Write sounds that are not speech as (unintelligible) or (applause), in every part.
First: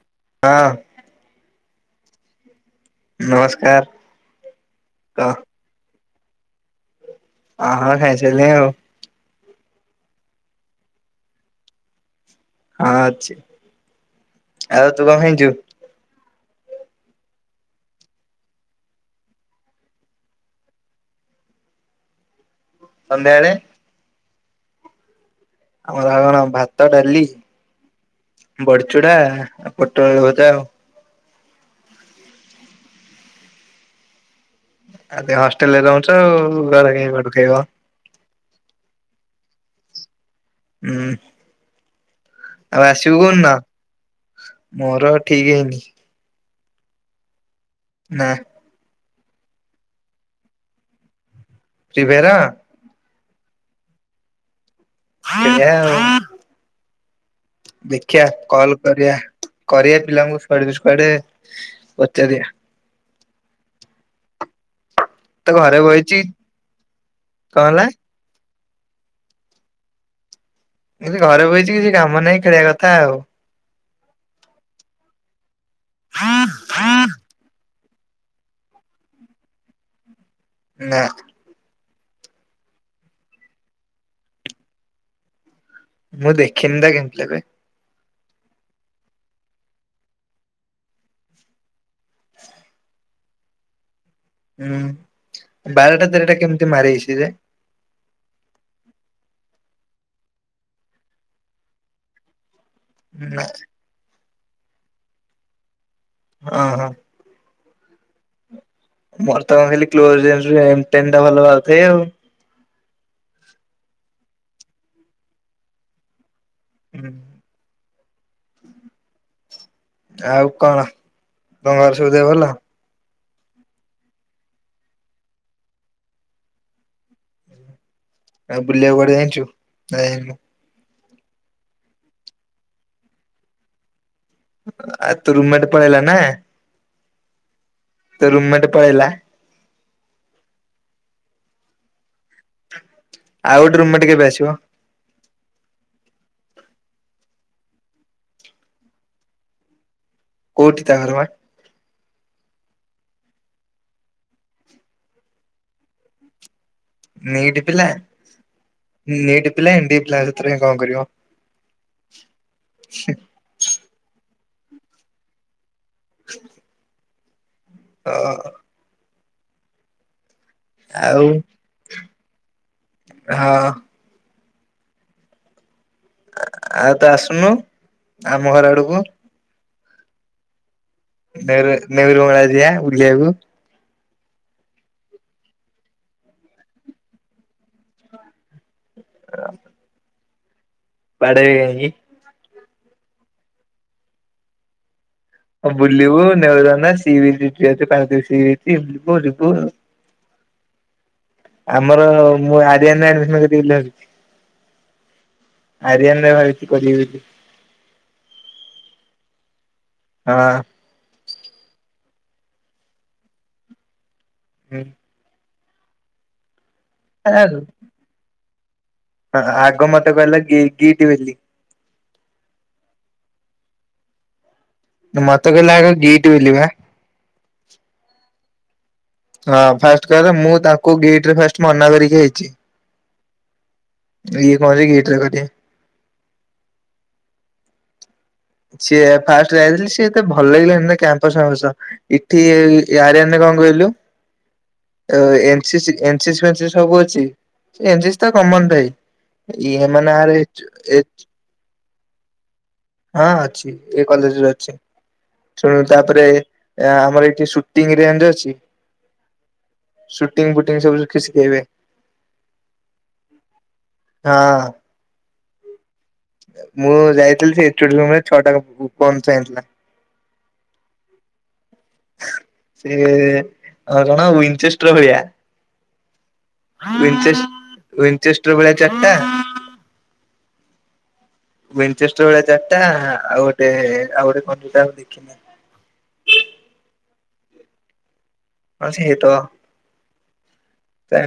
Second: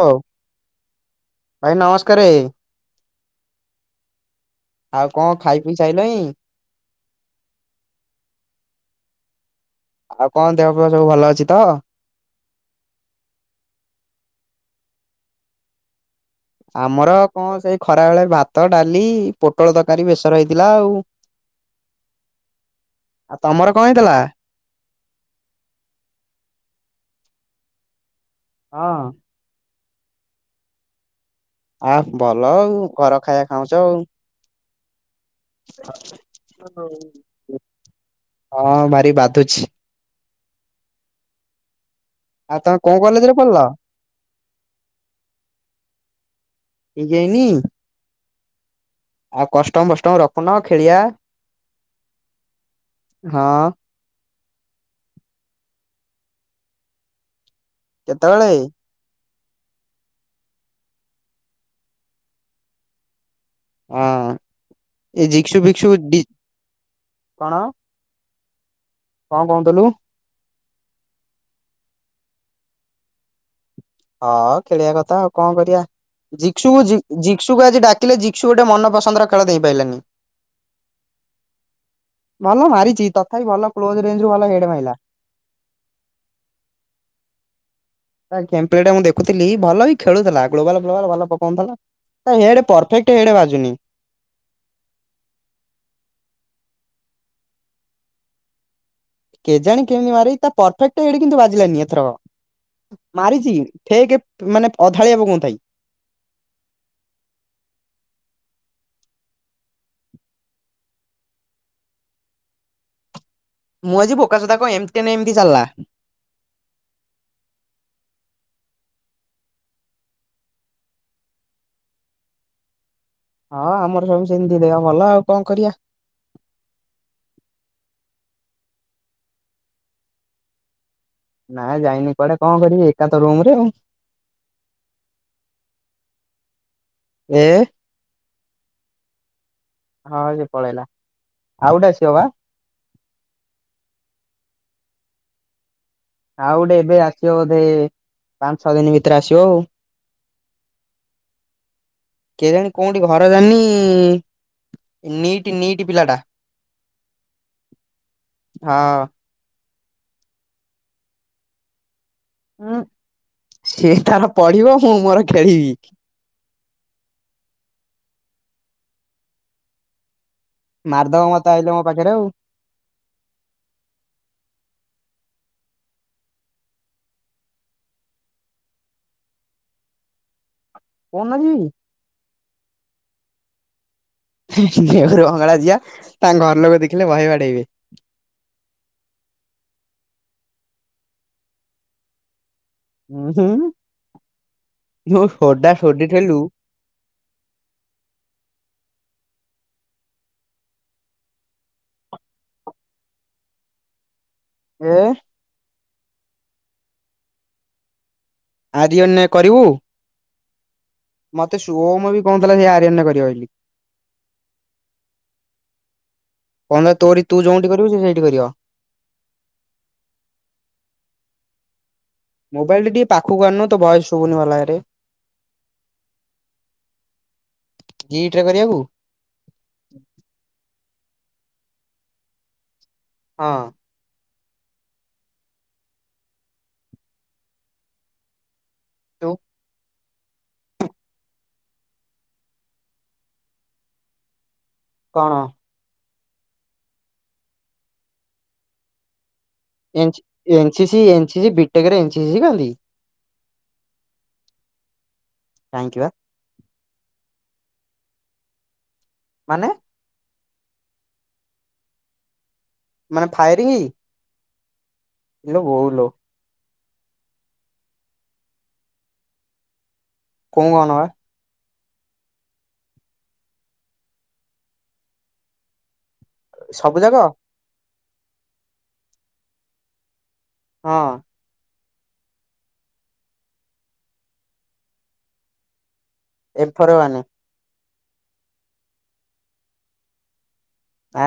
ହଉ ହଁ। ଭାଇ ନମସ୍କାରେ। ନମସ୍କାର ଆଉ କହ କଣ ଖାଇ ପିଇ ସାଇଲଇଁ। ଆ ହଁ ଖାଇସାରିଲିଣି ଆଉ। ଆଉ କଣ ଦେହପେହ ସବୁ ଭଲ ଅଛି ତ? ହଁ ଅଛି, ଆଉ ତୁ କଣ ଖାଇଛୁ? ଆମର କଣ ସେଇ ଖରା ବେଳେ ଭାତ, ଡାଲି, ପୋଟଳ ତରକାରୀ ବେଶର ହେଇଥିଲା ଆଉ। ଆଉ ସନ୍ଧ୍ୟାବେଳେ? ତମର କଣ ହେଇଥିଲା? ଆମର କଣ ଭାତ, ଡାଲି, ହଁ ବଡିଚୁଡା। ପୋଟଳ ଆଳୁ ଭଜା ଆଉ। ଆ ଭଲ ଆଉ ଘର ଖାଇଆ ଖାଉଛ ଆଉ। ଆଉ ତୁ ହଷ୍ଟେଲରେ ରହୁଛୁ ଆଉ ଘରେ କାଇଁ କୁଆଡୁ ଖାଇବ ହଁ ଭାରି ବାଧୁଛି। ହୁଁ। ତମେ ଆଉ କୋଉ ଆସିବୁ କଲେଜ ରେ କୋୖଦିନ, ପଢିଲ? ମୋର ଆଉ ଠିକ ହେଇନି। ଠିକ ହେଇନି? ନା। ଆଉ କଷ୍ଟମ ଫଷ୍ଟମ ରଖୁନ ଖେଳିବା। Free Fire? ହଁ। ଖେଳିବା ଆଉ। ଦେଖିଆ କେତେବେଳେ? କଲ କରିଆ। କରିବା ପିଲାଙ୍କୁ ସ୍କ୍ୱାଡ ଦି ସ୍କ୍ୱାଡ ପଚାରିଆ। ହଁ ଏ ତ ଜିକସୁ ଘରେ ଭିକଷୁ ବଇଚି ଡି କଣ? କଣ କହୁଥିଲୁ? କି ଘରେ ବଇଛି କିଛି କାମ ନାହିଁ ଖେଳିବା କଥା ଆଉ। ହଁ ଖେଳିବା କଥା ଆଉ କଁ କରିଆ ଜିକ୍ସୁ କୁ ଜି ଜିକ୍ସୁ କୁ ଆଜି ଡାକ କିଲେ ଜିକ୍‌ଷୁ ଗୋଟେ ମନପସନ୍ଦର ଖେଳ ଦେଇଁପାଇଲାନି । ନା । ଭଲ ମାରିଚ଼ି ତଥାପି ଭଲ କ୍ଲୋଜ ରେଞ୍ଜ ରୁ ଭଲ ହେଡ ମାଇଲା । ମୁଁ ଦେଖିନି ତ କେମତିଆ କଏ ତା କେମ୍ ପ୍ଲେଟ ମୁଁ ଦେଖୁଥିଲି ଭଲ ବି ଖେଳୁଥୁଲା ଗ୍ଲୋବାଲ୍ ଫ୍ଲୋବାଲ୍ ଭଲ ପକଉଁଥିଲା । ହେଡ ପରଫେକ୍ଟ ହେଡ ବାଜୁନି । ହୁଁ ବାରଟା ତେରଟା କେମିତି ମାରେଇଛି ରେ? କେଜାଣି କେମିତି ମାରେଇ ତା ପରଫେକ୍ଟ ହେଡ କିନ୍ତୁ ବାଜିଲାନି ଏଥରକ । ନା ମାରିଚ଼ି ଫେକ ମାନେ ଅଧାଳିଆ ପକଉଁଥାଏ। ଅଁ ହଁ । ମୋର ତ କଁ ଖାଲି କ୍ଲୋଜ୍ ରେଞ୍ଜ ରୁ ଏମ୍ ଟେନ୍ ଟା ଭଲ ବାଯୁଥାଏ ଆଉ । ମୁଁ ଆଜି ବୋକାଚୋଦା କଁ ଏମ୍ ଟେନ୍ ଏମିତି ଚାଲ୍ଲା । ହଁ ଆଉ କଣ ତମର ସବୁ ଦେହ ଭଲ? ହଁ ଆମର ସବୁ ସେମିତି ଦେହ ଭଲ ଆଉ କଣ କରିଆ । ଆଉ ବୁଲିଆ କୁ କୁଆଡ଼େ ଯାଇଚୁ ନା ଯାଇନୁ? ନା ଯାଇନି କୁଆଡେ କଁ କରିବି ଏକାତ ରୁମ ରେ ଆଉ । ଆ ତୋ ରୁମ୍ ମେଟ୍ ପଳେଇଲା ନା? ଏ? ତୋ ରୁମ୍ ମେଟ୍ ପଳେଇଲା? ହଁ ସେ ପଳେଇଲା ଆଉ ଗୋଟେ ଆସିବ ବା। ଆଉ ଗୋଟେ ରୁମମେଟ୍ କେବେ ଆସିବ? ଆଉ ଉଟେ ଏବେ ଆସିବ ବୋଧେ ପାଞ୍ଚ, ଛଅ ଦିନ ଭିତରେ ଆସିବ ଆଉ। କୋଉଠି ତା ଘର ବା? କେଇଜାଣି କୋଉଁଠି ଘର ଜାଣିନି ନିଟି ନିଟି ପିଲାଟା। ନିଟି ପିଲା ହଁ। ନିଟ୍ ପିଲା ଏମ୍ ବିଏ ପିଲା ସେଥିରେ କଣ କରିବ? ଉୁଁ ସେଇ ତାର ପଢିବ ମୁଁ ମୋର ଖେଳିବି। (inaudible) ଅ ମାର୍ ଆଉ ଦବ ମତେ ଆଇଲେ ମୋ ପାଖରେ ଆଉ। ହଁ ଆ ତୁ ଆସୁନୁ ଆମ ଘର ଆଡକୁ? କୋଉଦିନ ଯିବି? ନେହେରୁ ନେହେରୁ ବଙ୍ଗଳା ଯିବା ବୁଲିବାକୁ। ହୁଁ ନେହୁରୁ ବଙ୍ଗଳା ଯିବା ତାଙ୍କ ଘର ଲୋକ ଦେଖିଲେ ବହେ ବାଡେଇବେ। (inaudible) ବାଡ଼େଇବେ ଇ ଉୁଁ ହୁଁ। ଯୋଉ ସୋଡା ଅ ସୋଡି ବୁଲିବୁ ଠେଲୁ ନେହେରୁ ଅନା ସି ବିଚ୍ (unintelligible) ଅଛି ପାରାଦ୍ଵୀପ ସି ବିଚ୍ ଯିବୁ ଆମର ମୁଁ ଆରିୟାନ ଆଡମିଶନ୍ କରିବି ବୋଲି ଭାବିଚି। ଏ? ଆରିଆନ୍ ରେ ଭାବିଚ଼ି କରିବି ବୋଲି। ଆରିଅନ୍ ରେ କରିବୁ? ହଁ ମତେ ଶୋମ ବି କଉଁଥିଲା ସିଏ ଆରିଅନ୍ ରେ କରିବ ବୋଲି। ଉୁଁ। କଣ ନା ତୋରି ତୁ ଯୋଉଁଠି କରିବୁ ସିଏ ସେଇଠି କରିବ? ହଁ ଆଗ ମତେ କହିଲା ଗି ଗିଟ୍ ବୋଲି। ମୋବାଇଲଟା ଟିକେ ପାଖକୁ ଆଣୁନୁ ତୋ ଭଏସ ସୁବୁନି ଭଲଭାବରେ। ମତ କହୀଲା ଆଗ ଗିଟି ବୋଲି ପା। ଟ୍ରେ କରିଆକୁ? ହଁ ଫାଷ୍ଟ କାର ମୁଁ ତାଙ୍କୁ ଗିଟରେ ଫାଷ୍ଟ ମନା କରିକି ଆଇଛି। ହଁ। ଇଏ କରିକି ଏଥିରେ କରିବେ ସିଏ ତୁ ଫାଷ୍ଟ ଯାଇଥିଲେ ସିଏ ଏତେ ଭଲ ଲାଗିଲାନି ଏ କ୍ୟାମ୍ପସ ଫାମ୍ପସ। ଏଠି ୟାରୀୟନ୍ ରେ କଣ କହିଲୁ? ଅ କଣ ଏନସିସି ଏନସିସ୍ ଫେନସିସି ସବୁ ଅଛି। ଏନସିସ୍ ତ କମନ ଥାଏ। ଇଏମ ଏନସ ନାଁରେ ଏ ଏନସିଶି ଏନସିସି ବି ଟେକରେ ଏନସିସି ଶିଖାନ୍ତି? ହଁ ଅଛି ଏଇ କଲେଜରେ ଅଛି। ଶୁଣୁ କାହିଁକି ବା ତାପରେ ଆମର ଏ ଠି ଶୁଟିଂ ରେଞ୍ଜ ଅଛି। ମାନେ? ସୁଟିଂ ଫୁଟିଙ୍ଗ ସବୁ ସିଖ୍ ଶିଖେଇବେ। ମାନେ ଫାୟାରିଂ? ହଁ ଇଲୋ ବୋଉଲୋ। ମୁଁ ଯାଇଥିଲି ସେ ଏଚୋଡ଼ି ରୁମରେ ଛଅଟା ପୁ ପ ଗନ୍ ଥୁଆ ହେଇଥିଲା। କଣ ବା? ସେ ଜଣ ୱିଞ୍ଚେଷ୍ଟର ଭଳିଆ। ସବୁ ଜାଗ? ୱିଞ୍ଚେଷ୍ଟର ଭଳିଆ ଚାରିଟା ହଁ। ୱିଞ୍ଜେଷ୍ଟର ଭଳିଆ ଚାରିଟା ଆଉ ଗୋଟେ ଆଉ ଗୋଟେ (unintelligible) ଦେଖିନି। M four one. ହଁ ସିଏ ତ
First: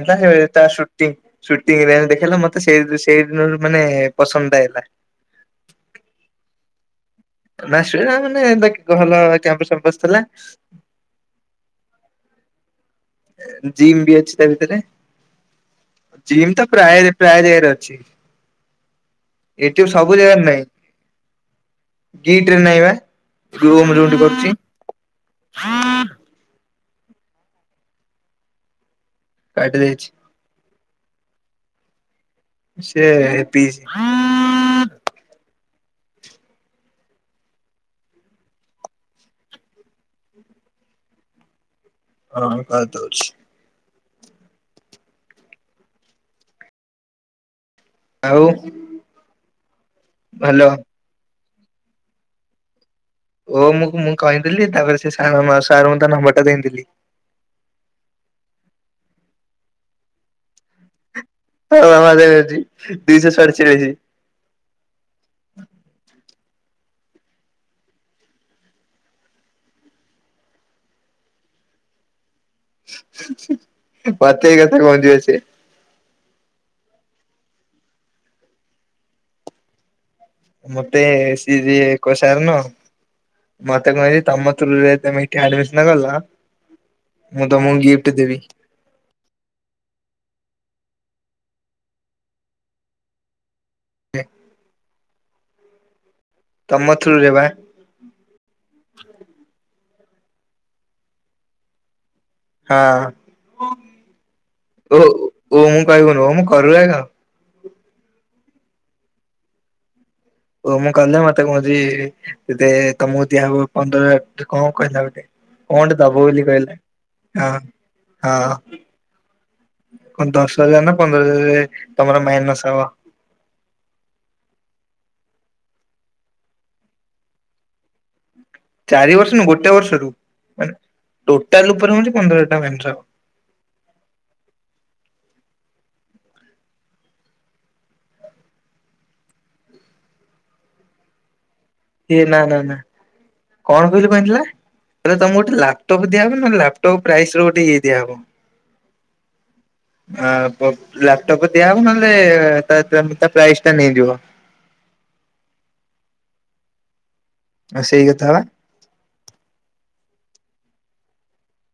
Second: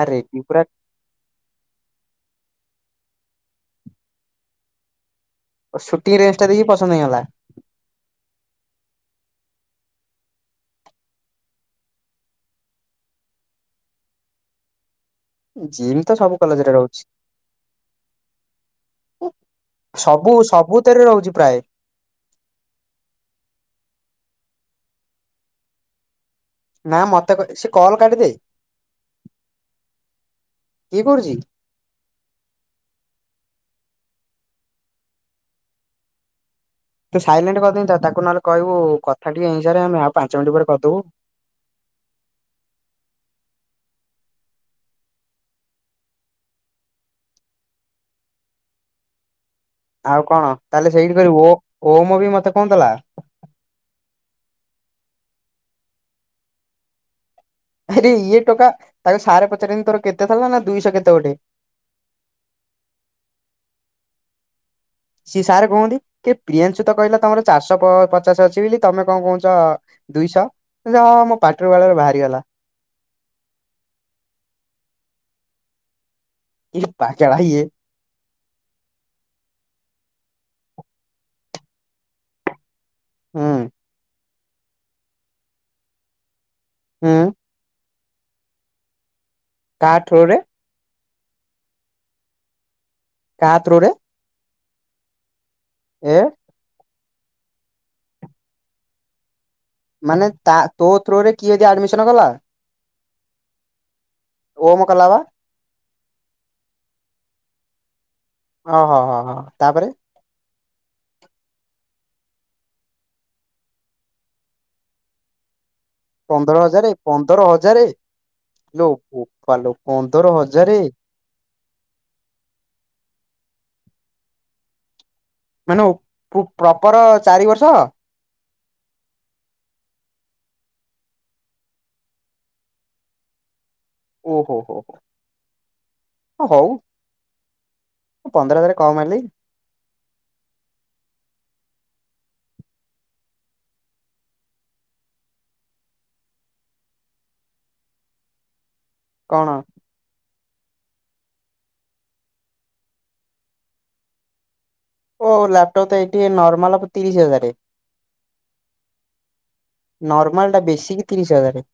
ଆରେ ପୁରା ତା ସୁୁଟ୍ଟି। ସୁଟିଂରୁ ଆଣି ଦେଖେଇଲା ମତେ ସେଇ ସେଇ ଦିନରୁ ମାନେ ପସନ୍ଦ ହେଇଲା। ସୁଟିଂ ରେ୍ଜ ଟା ଦେଖି ପସନ୍ଦ ହେଇଗଲା। ନା ସେଟା ମାନେ କ୍ୟାମ୍ପସ ଫାମ୍ପସ ଥିଲା। (inaudible) ଜିମ୍ ବି ଅଛି ତା ଭିତରେ। ଜିମ୍ ତ ସବୁ ଜିମ୍ ତ କଲେଜରେ ରହୁଛି ପ୍ରାୟ ପ୍ରାୟ ଜାଗାରେ ଅଛି। ଏଠ ସବୁ ଜାଗାରେ ନାଇଁ ସବୁଥିରେ ରହୁଛି ପ୍ରାୟ ଗିଟରେ ନାଇଁ ବା। ରୁମୁ ଯୋଉଠି କରୁଛି। ନା ମତେ ସେ କଲ୍ କାଟିିଦେ। କାଟି ଦେଇଛି। ସେ ପିଇସି ତୁ ସାଇଲେଣ୍ଟ କରିଦେଇି ତ ତାକୁ ନହେଲେ କହିବୁ କଥା ଟିକେ ହେଇସାରେ ଆମେ ଆଉ ପାଞ୍ଚ ମିନିଟ ପରେ କରିଦବୁ। (inaudible) ହଁ ରହ ଦୋଉଚି। ଆଉ। ଆଉ କଣ ଭଲ। ତାହେଲେ ସେଇଠି କରିବି ଓ ଓମ ବି ମତେ କହୁଥିଲା। ଓ ମୁଁ ମୁଁ କହିଦେଥିଲି ତାପରେ ସେ ସାରୁ ମୁ ତା ନମ୍ବର ଟା ଦେଇଥିଲି। ଆରେ ଇଏ ଟୋକା ତାକୁ ସାରେ ପଚାରିନ ତୋର କେତେ ଥିଲା ନା ଦୁଇଶହ କେତେ ଗୋଟେ। (unintelligible) ହ ଦୁଇଶହ ସଡଚାଳିଶି। ସିଏ ସାରେ କୁହନ୍ତି କେ ପ୍ରିୟାନଶୁ ତ କହିଲା ତମର ଚାରିଶହ ପଚାଶ ଅଛି ବୋଲି ତମେ କଣ କହୁଛ ଦୁଇଶହ ହଁ ହଁ ମୋ ପା ପାଟିରୂ ବାର ବାହାରୁ ବାହାରିଗଲା। ହୁଁ ହୁଁ ପତୁଭାଇ କଥା କହୁଚି ପା ସିଏ। କି ପାଗଳା ଇଏ। ମତେ ସି କୋଷାର ନ ହୁଁ ମତେ କହିଲେ ତମ ଥ୍ରୁ ରେ ତମେ ଏଠି ଆଡମିସନ ଗଲା ହୁଁ ମୁଁ ତମକୁ ଗିପ୍ କେତେ ଦେବି। କାହା ଥ୍ରୁ ରେ? କା ଥ୍ରୋ ରେ? ହେ। ଏଁ। ତମ ଥ୍ରୁ ରେ ବା। ମାନେ ତା ତୋ ଥ୍ରୋରେ କିଏ ଯଦି ଆଡମିସନ କଲା? ହଁ। ଓମ ଓ ଓ କଲା ବା ଓମ କୁ କହିବୁନି ଓମ କରୁ ଆଗ। ଓହୋ ହ ହ ତାପରେ? ଓ ମୁଁ କହିଲି ମତେ କହଛିେ ତମକୁ ଦିଆହବ ପନ୍ଦର ହ କଣ କହିଲା ଗୋଟେ କଣ ଗୋଟେ ଦବ ବୋଲି ପନ୍ଦର ହଜାରେ ପନ୍ଦର ହଜାରେ କହିଲା। ଲୋ ବୋପାଲୋ ହଁ ପନ୍ଦର ଦଶ ହଜାରେ ହଜାର ନା ପନ୍ଦର ହଜାର ତମର ମାଇନସ ହବ। (inaudible) ମାନେ ପ୍ରପର ଚାରି ବର୍ଷ? ଚାରି ବର୍ଷ ନା ଗୋଟେ ବର୍ଷରୁ ମାନେ ଟୋଟାଲ ଉପରେ ହଉଛି ପନ୍ଦର ହଜାର ଟଙ୍କା ମାଇନସ ହବ। ଓ ହୋ ହୋ ହୋ ହ ହଉ। ମୁଁ ପନ୍ଦର ହଜାରେ କମ ହେଲେଈ। ସେଏ ନା ନା ନା କଣ କହିଲୁ ପାଣ୍ଡୁଆ? ହେଲେ ତମକୁ ଗୋଟେ ଲାପଟପ ଦିଆହେବ ନା ଲାପଟପ୍ ପ୍ରାଇସ ର ଗୋଟେ ଇଏ ଦିଆ ହବ? କଣ? ଆ ବ ଲାପଟପ୍ ଦିଆହେବ ନହେଲେ ତା- ତା- ତା ପ୍ରାଇସ୍ ଟା ନେଇଯିବ। ଓ ଲ୍ୟାପଟପ ତ ଏଠି ନର୍ମଲ ହବ ତିରିଶ ହଜାର। ଆଉ ସେଇ କଥା ବା। ନର୍ମଲ ଟା ବେଶୀକି ତିରିଶ ହଜାର।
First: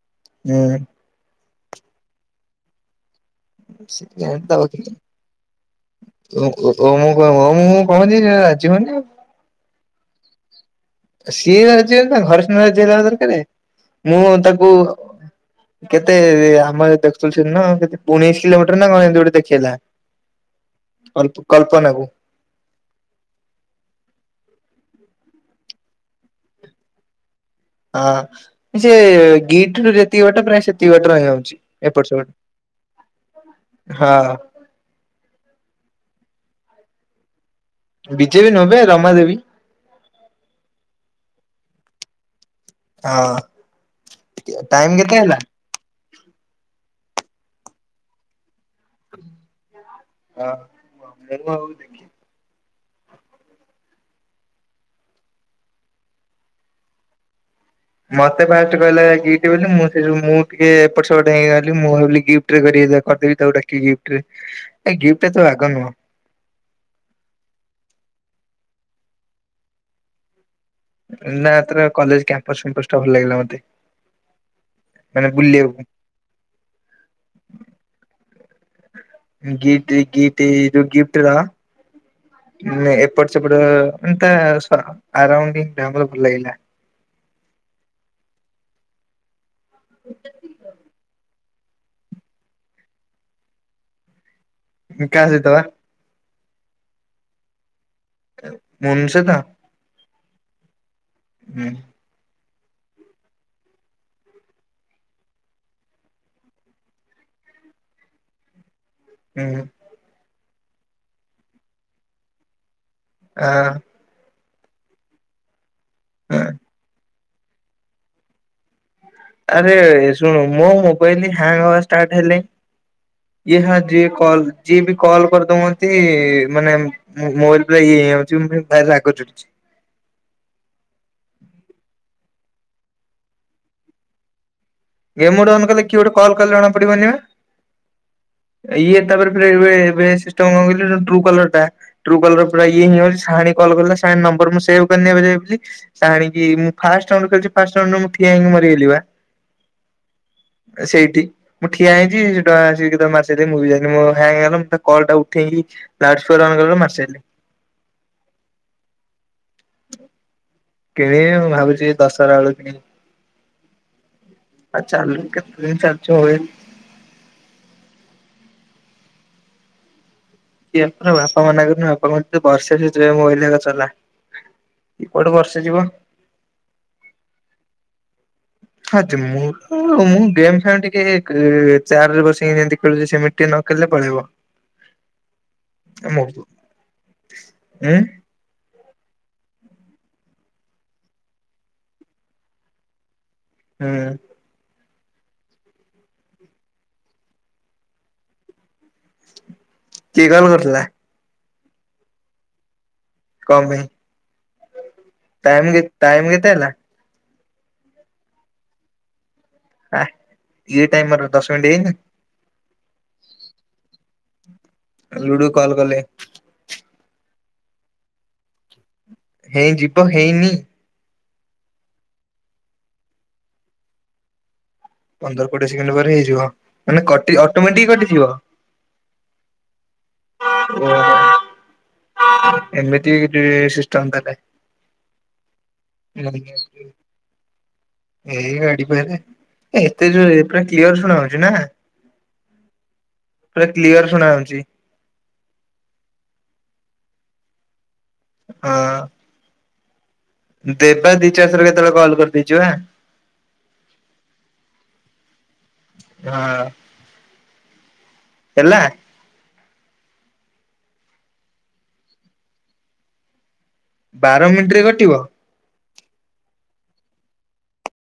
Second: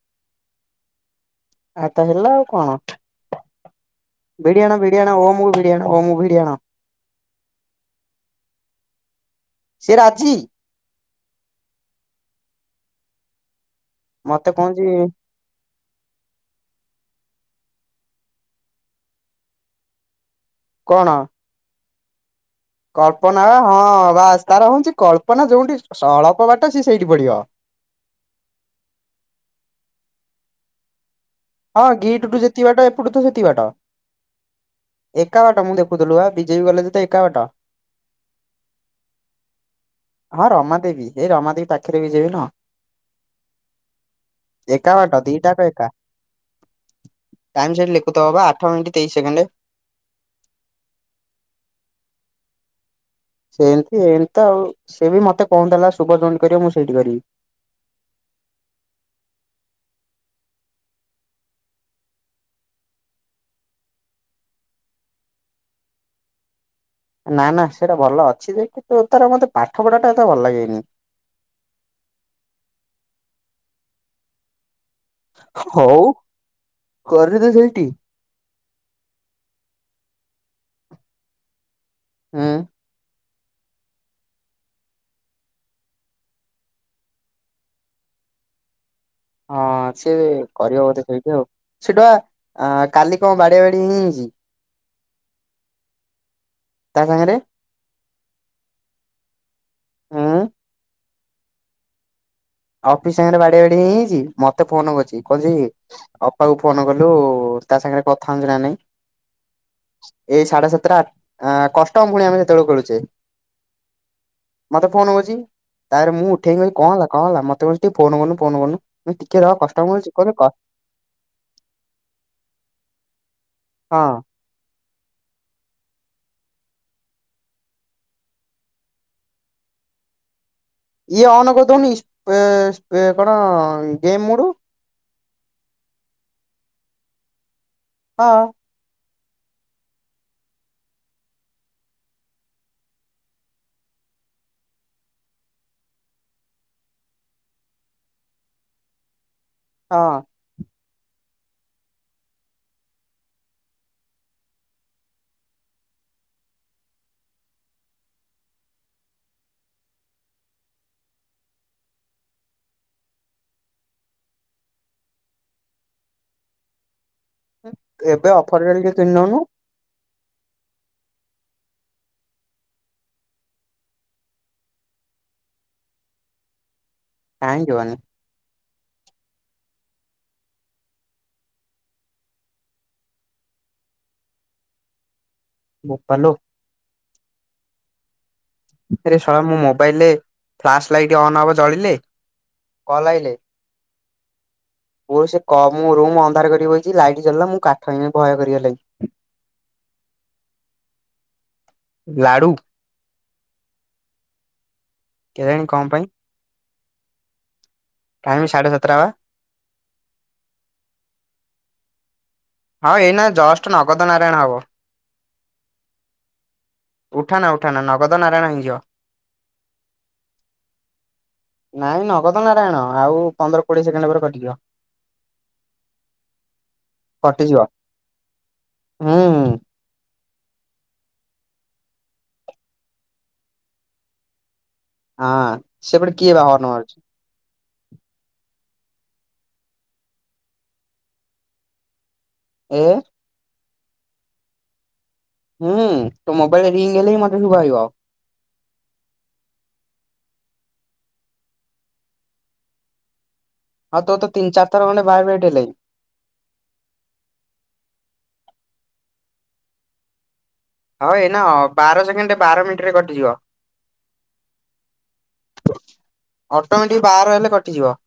ହୁଁ। ଆ ତ ହେଲା ଆଉ କଣ? (unintelligible) ଭିଡି ଆଣ ଭିଡି ଆଣ ଓମ କୁ ଭିଡି ଆଣ ଓମ କୁ ଭିଡି ଓ ଆଣ ଓ ମୁଁ କ ମୁଁ କହୁନି ସେ ରାଜି ହଉନି । ପଜିି ସିଏ ରାଜି ହେଲେ ତାଙ୍କ ଘର ସିନା ରାଜି ଦେବା ଦରକାର ମୁଁ ମତେ ତାକୁ କହୁଛି କେତେ ଆମର ଦେଖୁଥିଲୁ ସେ କେ ଉଣେଇଶ କିଲୋମିଟର ନା କଣ ଏମିତି ଗୋଟେ ଦେଖେଇଲା। କଣ ଅପ କଳପନାକୁୁ କଳ୍ପନା ବା ହଁ ବାସ ତାର ହଉଚି କଳ୍ପନା ଯୋଉଠି ଅଳପ ବାଟ ସି ସେଇଠି ପଡିବ। ହଁ ସେ ଗିଟ ରୁ ଯେତିକି ବାଟେ ପ୍ରାୟ ସେତିକ ବଟ ରହିବ। ହଁ ଗିଟଠୁ ଯେତିକି ବାଟ ଏପଟୁ ତ ସେତିକି ବାଟ, ହଁ ଏକା ବାଟ ମୁଁ ଦେଖ କୁତଲୁ ବା ବିଜେବି କଲେଜ ତ ଏକା ବାଟ। ବିଜେପି ନୁହେଁ ବେ ରମା ଦେବୀ ହଁ ରମାଦେବୀ ଏଇ ରମାଦେବୀ ପାଖରେ ବିଜେବି ନା। ହଁ। ଟାଇମ ଏକା କେତେ ବାଟ ହେଲା? ଦିଇଟାକ ଏକା। ଟାଇମ ସେଟ୍ ଲେଖଥୁବ ପା ଆଠ ମିନିଟ ତେଇଶ ସେକେଣ୍ଡ। ହଁ ହଉ (unintelligible) ସେମତି ଏମିତି ତ ଆଉ ସେ ବି ମତେ କହୁଥିଲା ଶୁଭ ଯଉଠୀ କରିବ ମୁଁ ସେଇଠି କରିବି। ମତେ ଫାଷ୍ଟ କହିଲା ଗିପ୍ଟ ବୋଲି ମୁଁ ସେ ମୁଁ ଟିକେ ଏପଟ ସେପଟେଇ ଗଲି ମୁଁ ଭାବି ଗିଫ୍ଟରେ କରି କରିଦେବି ତା ଡାକି ଗୀପ୍ଟ ରେ ଏ ଗିଫ୍ଟ ତ ଆଗ ନୁହଁ। ନା ନା ସେଟା ଭଲ ଅଛି ଯେ କିନ୍ତୁ ତାର ମତେ ପାଠ ପଢା ଟା ଏତ ଭଲ ଲାଗେନି। ନା ତାର କଲେଜ କ୍ୟାମ୍ପସ ଫମ୍ପସ ଟା ଭଲ ଲାଗିଲା ମତେ। ମାନେ ବୁଲିବାକୁ ହଉ କରିଦେ ସେଇଟି। ଗିଫଟ ଗିଟି ଯୋ ଗିଫ୍ଟର ହୁଁ ନେଁ ଏ ଏପଟ ସେପଟ ମାନେ ତା ସ ସାରାଉଣ୍ଡିଂ ଟା ଆମର ଭଲ ଲାଗିଲା। (inaudible) ହଁ ସିଏ କରିବ ବୋଧେ ସେଇଠି ଆଉ। ସେଠୁ ବା କାଲି କଣ ବାଡିଆ ବାଡି ହେଇ ଯାଇଚି। କାହା ସହିତ ବା? ତା ସାଙ୍ଗରେ। ମନୁ ସହିତ? ଉଁ ହୁଁ। ଅଫିସ ସାଙ୍ଗରେ ବାଡିଆ ବାଡି ହେଇଯାଇଚି, ମତେ ଫୋନ କରିଛି କହିଚି ଅପା କୁ ଫୋନ କଲୁ ତା ସାଙ୍ଗରେ କଥା ହଉଚି ନା ନାଇଁ? ହୁଁ ଏଇ ସାଢେ ସାତଟା ଆ କଷ୍ଟମ ପୁଣି ଆମେ ସେତେବେଳେ ଖେଳୁଚେ। ଆହ। ମତେ ଫୋନ କରୁଚି, ତାପରେ ମୁଁ ଉଠେଇକି କହିଲି କଣ ହେଲା କଣ ହେଲା ମତେ କହଉଚି ଟିକେ ଫୋନ କରନୁ ଫୋନ କରନୁ। ଆରେ ଶୁଣୁ ମୋ ମୋବାଇଲ ହ୍ୟାଙ୍ଗ ହବା ଷ୍ଟାର୍ଟ ହେଲେ ୟେ ହଁ ଯିଏ କଲ ଯିଏ ବି କଲ କରିଦଉ ମତେ ମାନେ ମୋବାଇଲ ପୂରା ଇଏ ହେଇଯାଉଚି, ମତେ ଭାରି ରାଗ ଚିଡ଼ୁଛି। (inaudible) ଇଏ ଅନ କରି ଦଉନୁ ଇସ ଏ ସ୍ପେ କଣ game mode. Game mode on କଲେ କିଏ ଗୋଟେ କଲ କଲେ ଜଣା ପଡିବନି ହଁ ବା ଇଏ ତାପରେ ରେ ଇବେ ଏବେ ସିଷ୍ଟମ କଣ କହିଲୁ ଟ୍ରୁ କଲର ଟା ଟ୍ରୁ କଲର ପୁରା ଇଏ ହେଇ ଯାଉଚି, ସାହାଣୀ କୁ କଲ କଲା, ସାହାଣୀ ନ ନମ୍ବର ମୁଁ ସେଭ କରିନି ବୁଲି ସାହାଣୀ କି ମୁଁ ଫାଷ୍ଟ ରାଉଣ୍ଡ ଖେଳିଛି ମୁଁ ଫାଷ୍ଟ ରାଉଣ୍ଡ ରୁ ଠିଆ ହେଇନି ମରିଗଲି ବା। ହଁ। ସେଇଠି ମୁଁ ଠିଆ ହେଇଛି ସେ ଟୋକା ଆସି କେତେବେଳେ ମାରି ସାରିଲାଣି ମୁଁ ବି ଜାଣିନି ମୋ ଫୋନ ହ୍ୟାଙ୍ଗ ହେଲା ମୁଁ ତା କଲ ଟା ଉଠେଇକି ଲାଉଡ଼ ସ୍ପିକର ଅନ କଲା ବେଳକୁ ମାରି ସାରିଲାଣି। (inaudible) କିଣିବି ମୁଁ ଭାବୁଛି ଦଶହରା ବେଳକୁ କିଣିବି। ଆଉ ଚାଲୁ କେତେ ଦିନ ଚାଲୁଛି। ଏବେ ଅଫର ଚାଲିଛି କିଣି ଦଉନୁ। ଏ ବାପା ମନା କରିଛନ୍ତି ବାପା ମତେ ବର୍ଷେ ସେ ମୋବା ଇଲ ଆଗ ଚଲା। କୁଆଡୁ ବର୍ଷେ ଯିବ। (unintelligible) ହଁ ଯେ ମୁଁ ଗେମ୍ ଫେମ ଟିକେ ଚାର୍ଜ ରେ ବସେଇକି ଯେମିତି ଖେଳୁଛି ସେମିତି ଟିକେ ନ ନ ଖେଳିଲେ ପଳେଇବ। ବୋପାଲୋ। ହୁଁ ଉଁ। ରେ ସଳା ମୋ ମୋବାଇଲରେ ଫ୍ଲାସ ଲାଇଟ୍ ଅନ୍ ହବ ଜଳିଲେ କଲ୍ ଆଇଲେ। ହୁଁ। ପୁଅ ସେ କ ମୁଁ ରୁମ୍ ଅନ୍ଧାର କରି ବଇଛି ଲାଇଟ ଜଳିଲା ମୁଁ କାଠ ହେଇନି ଭୟ କରି ଗଲିନି। (inaudible) କିଏ କଲ କରିଥିଲା। ଲାଡ଼ୁ? କଣ ପାଇଁ କେଜାଣି କଣ ଟାଇମ ପାଇଁ ଟାଇମ କେତେ ହେଲା? ଟାଇମ ସାଢ଼େ ସାତ ଟା ବା। ଆ ଇଏ ଟାଇମ ମୋର ଦଶ ମିନିଟ ହେଇନି। ହଁ ଏଇନା ଜଷ୍ଟ ନଗଦ ନାରାୟଣ ହବ। ଲୁଡୁ କଲ୍ କଲେ। ଉଠାନା ଉଠାନା ନଗଦ ନାରାୟଣ ହେଇ ଯିବ। ହେଇ ଯିବ ହେଇନି? ନାଇଁ ନଗଦ ନାରାୟଣ ଆଉ ପନ୍ଦର କୋଡିଏ ସେକେଣ୍ଡ ପରେ କଟିିଯିବ। ପନ୍ଦର କୋଡିଏ ସେକେଣ୍ଡ ପରେ ହେଇଯିବ ମାନେ କଟି କଟିଯିବ ଅଟୋମେଟିକ କଟିଯିବ? ହୁଁ। ଓହୋ ଏମିତି ସିଷ୍ଟମ ହଁ ସେପଟେ କିଏ ତାହେଲେ। ବା ହର୍ଣ୍ଣ ମାରୁଛି (inaudible) ଏଇ ଗାଡି। (unintelligible) ଏତେ ଯୋରେ ପୁରା କ୍ଲିୟର ଶୁଣା ହଉଛି ନା। ଆଜ୍ଞା। ପୁରା କ୍ଲିୟର ଶୁଣା ହଉଛି। ହୁଁ ତ ମୋବାଇଲରେ ରିଙ୍ଗ ହେଲେ ବି ମତେ ସୁବାଜିବ। ହଁ। ଦେବା ଦିଚାରି ଥର କେତେବେଳ କଲ କରି ଦେଇଛୁ ଆଁ। ହଁ ତୋର ତ ତିନି ଚାରି ଥର ଖଣ୍ଡେ ଭାଇବ୍ରେଟ ହେଲାଣି। ହଁ ହେଲା। ହଉ ଏଇନା ବାର ସେକେଣ୍ଡ ବାର ମିନିଟ ରେ କଟିଯିବ। ବାର ମିନିଟରେ କଟିବ। ଅଟୋମେଟିକ ବାର ହେଲେ କଟିଯିବ।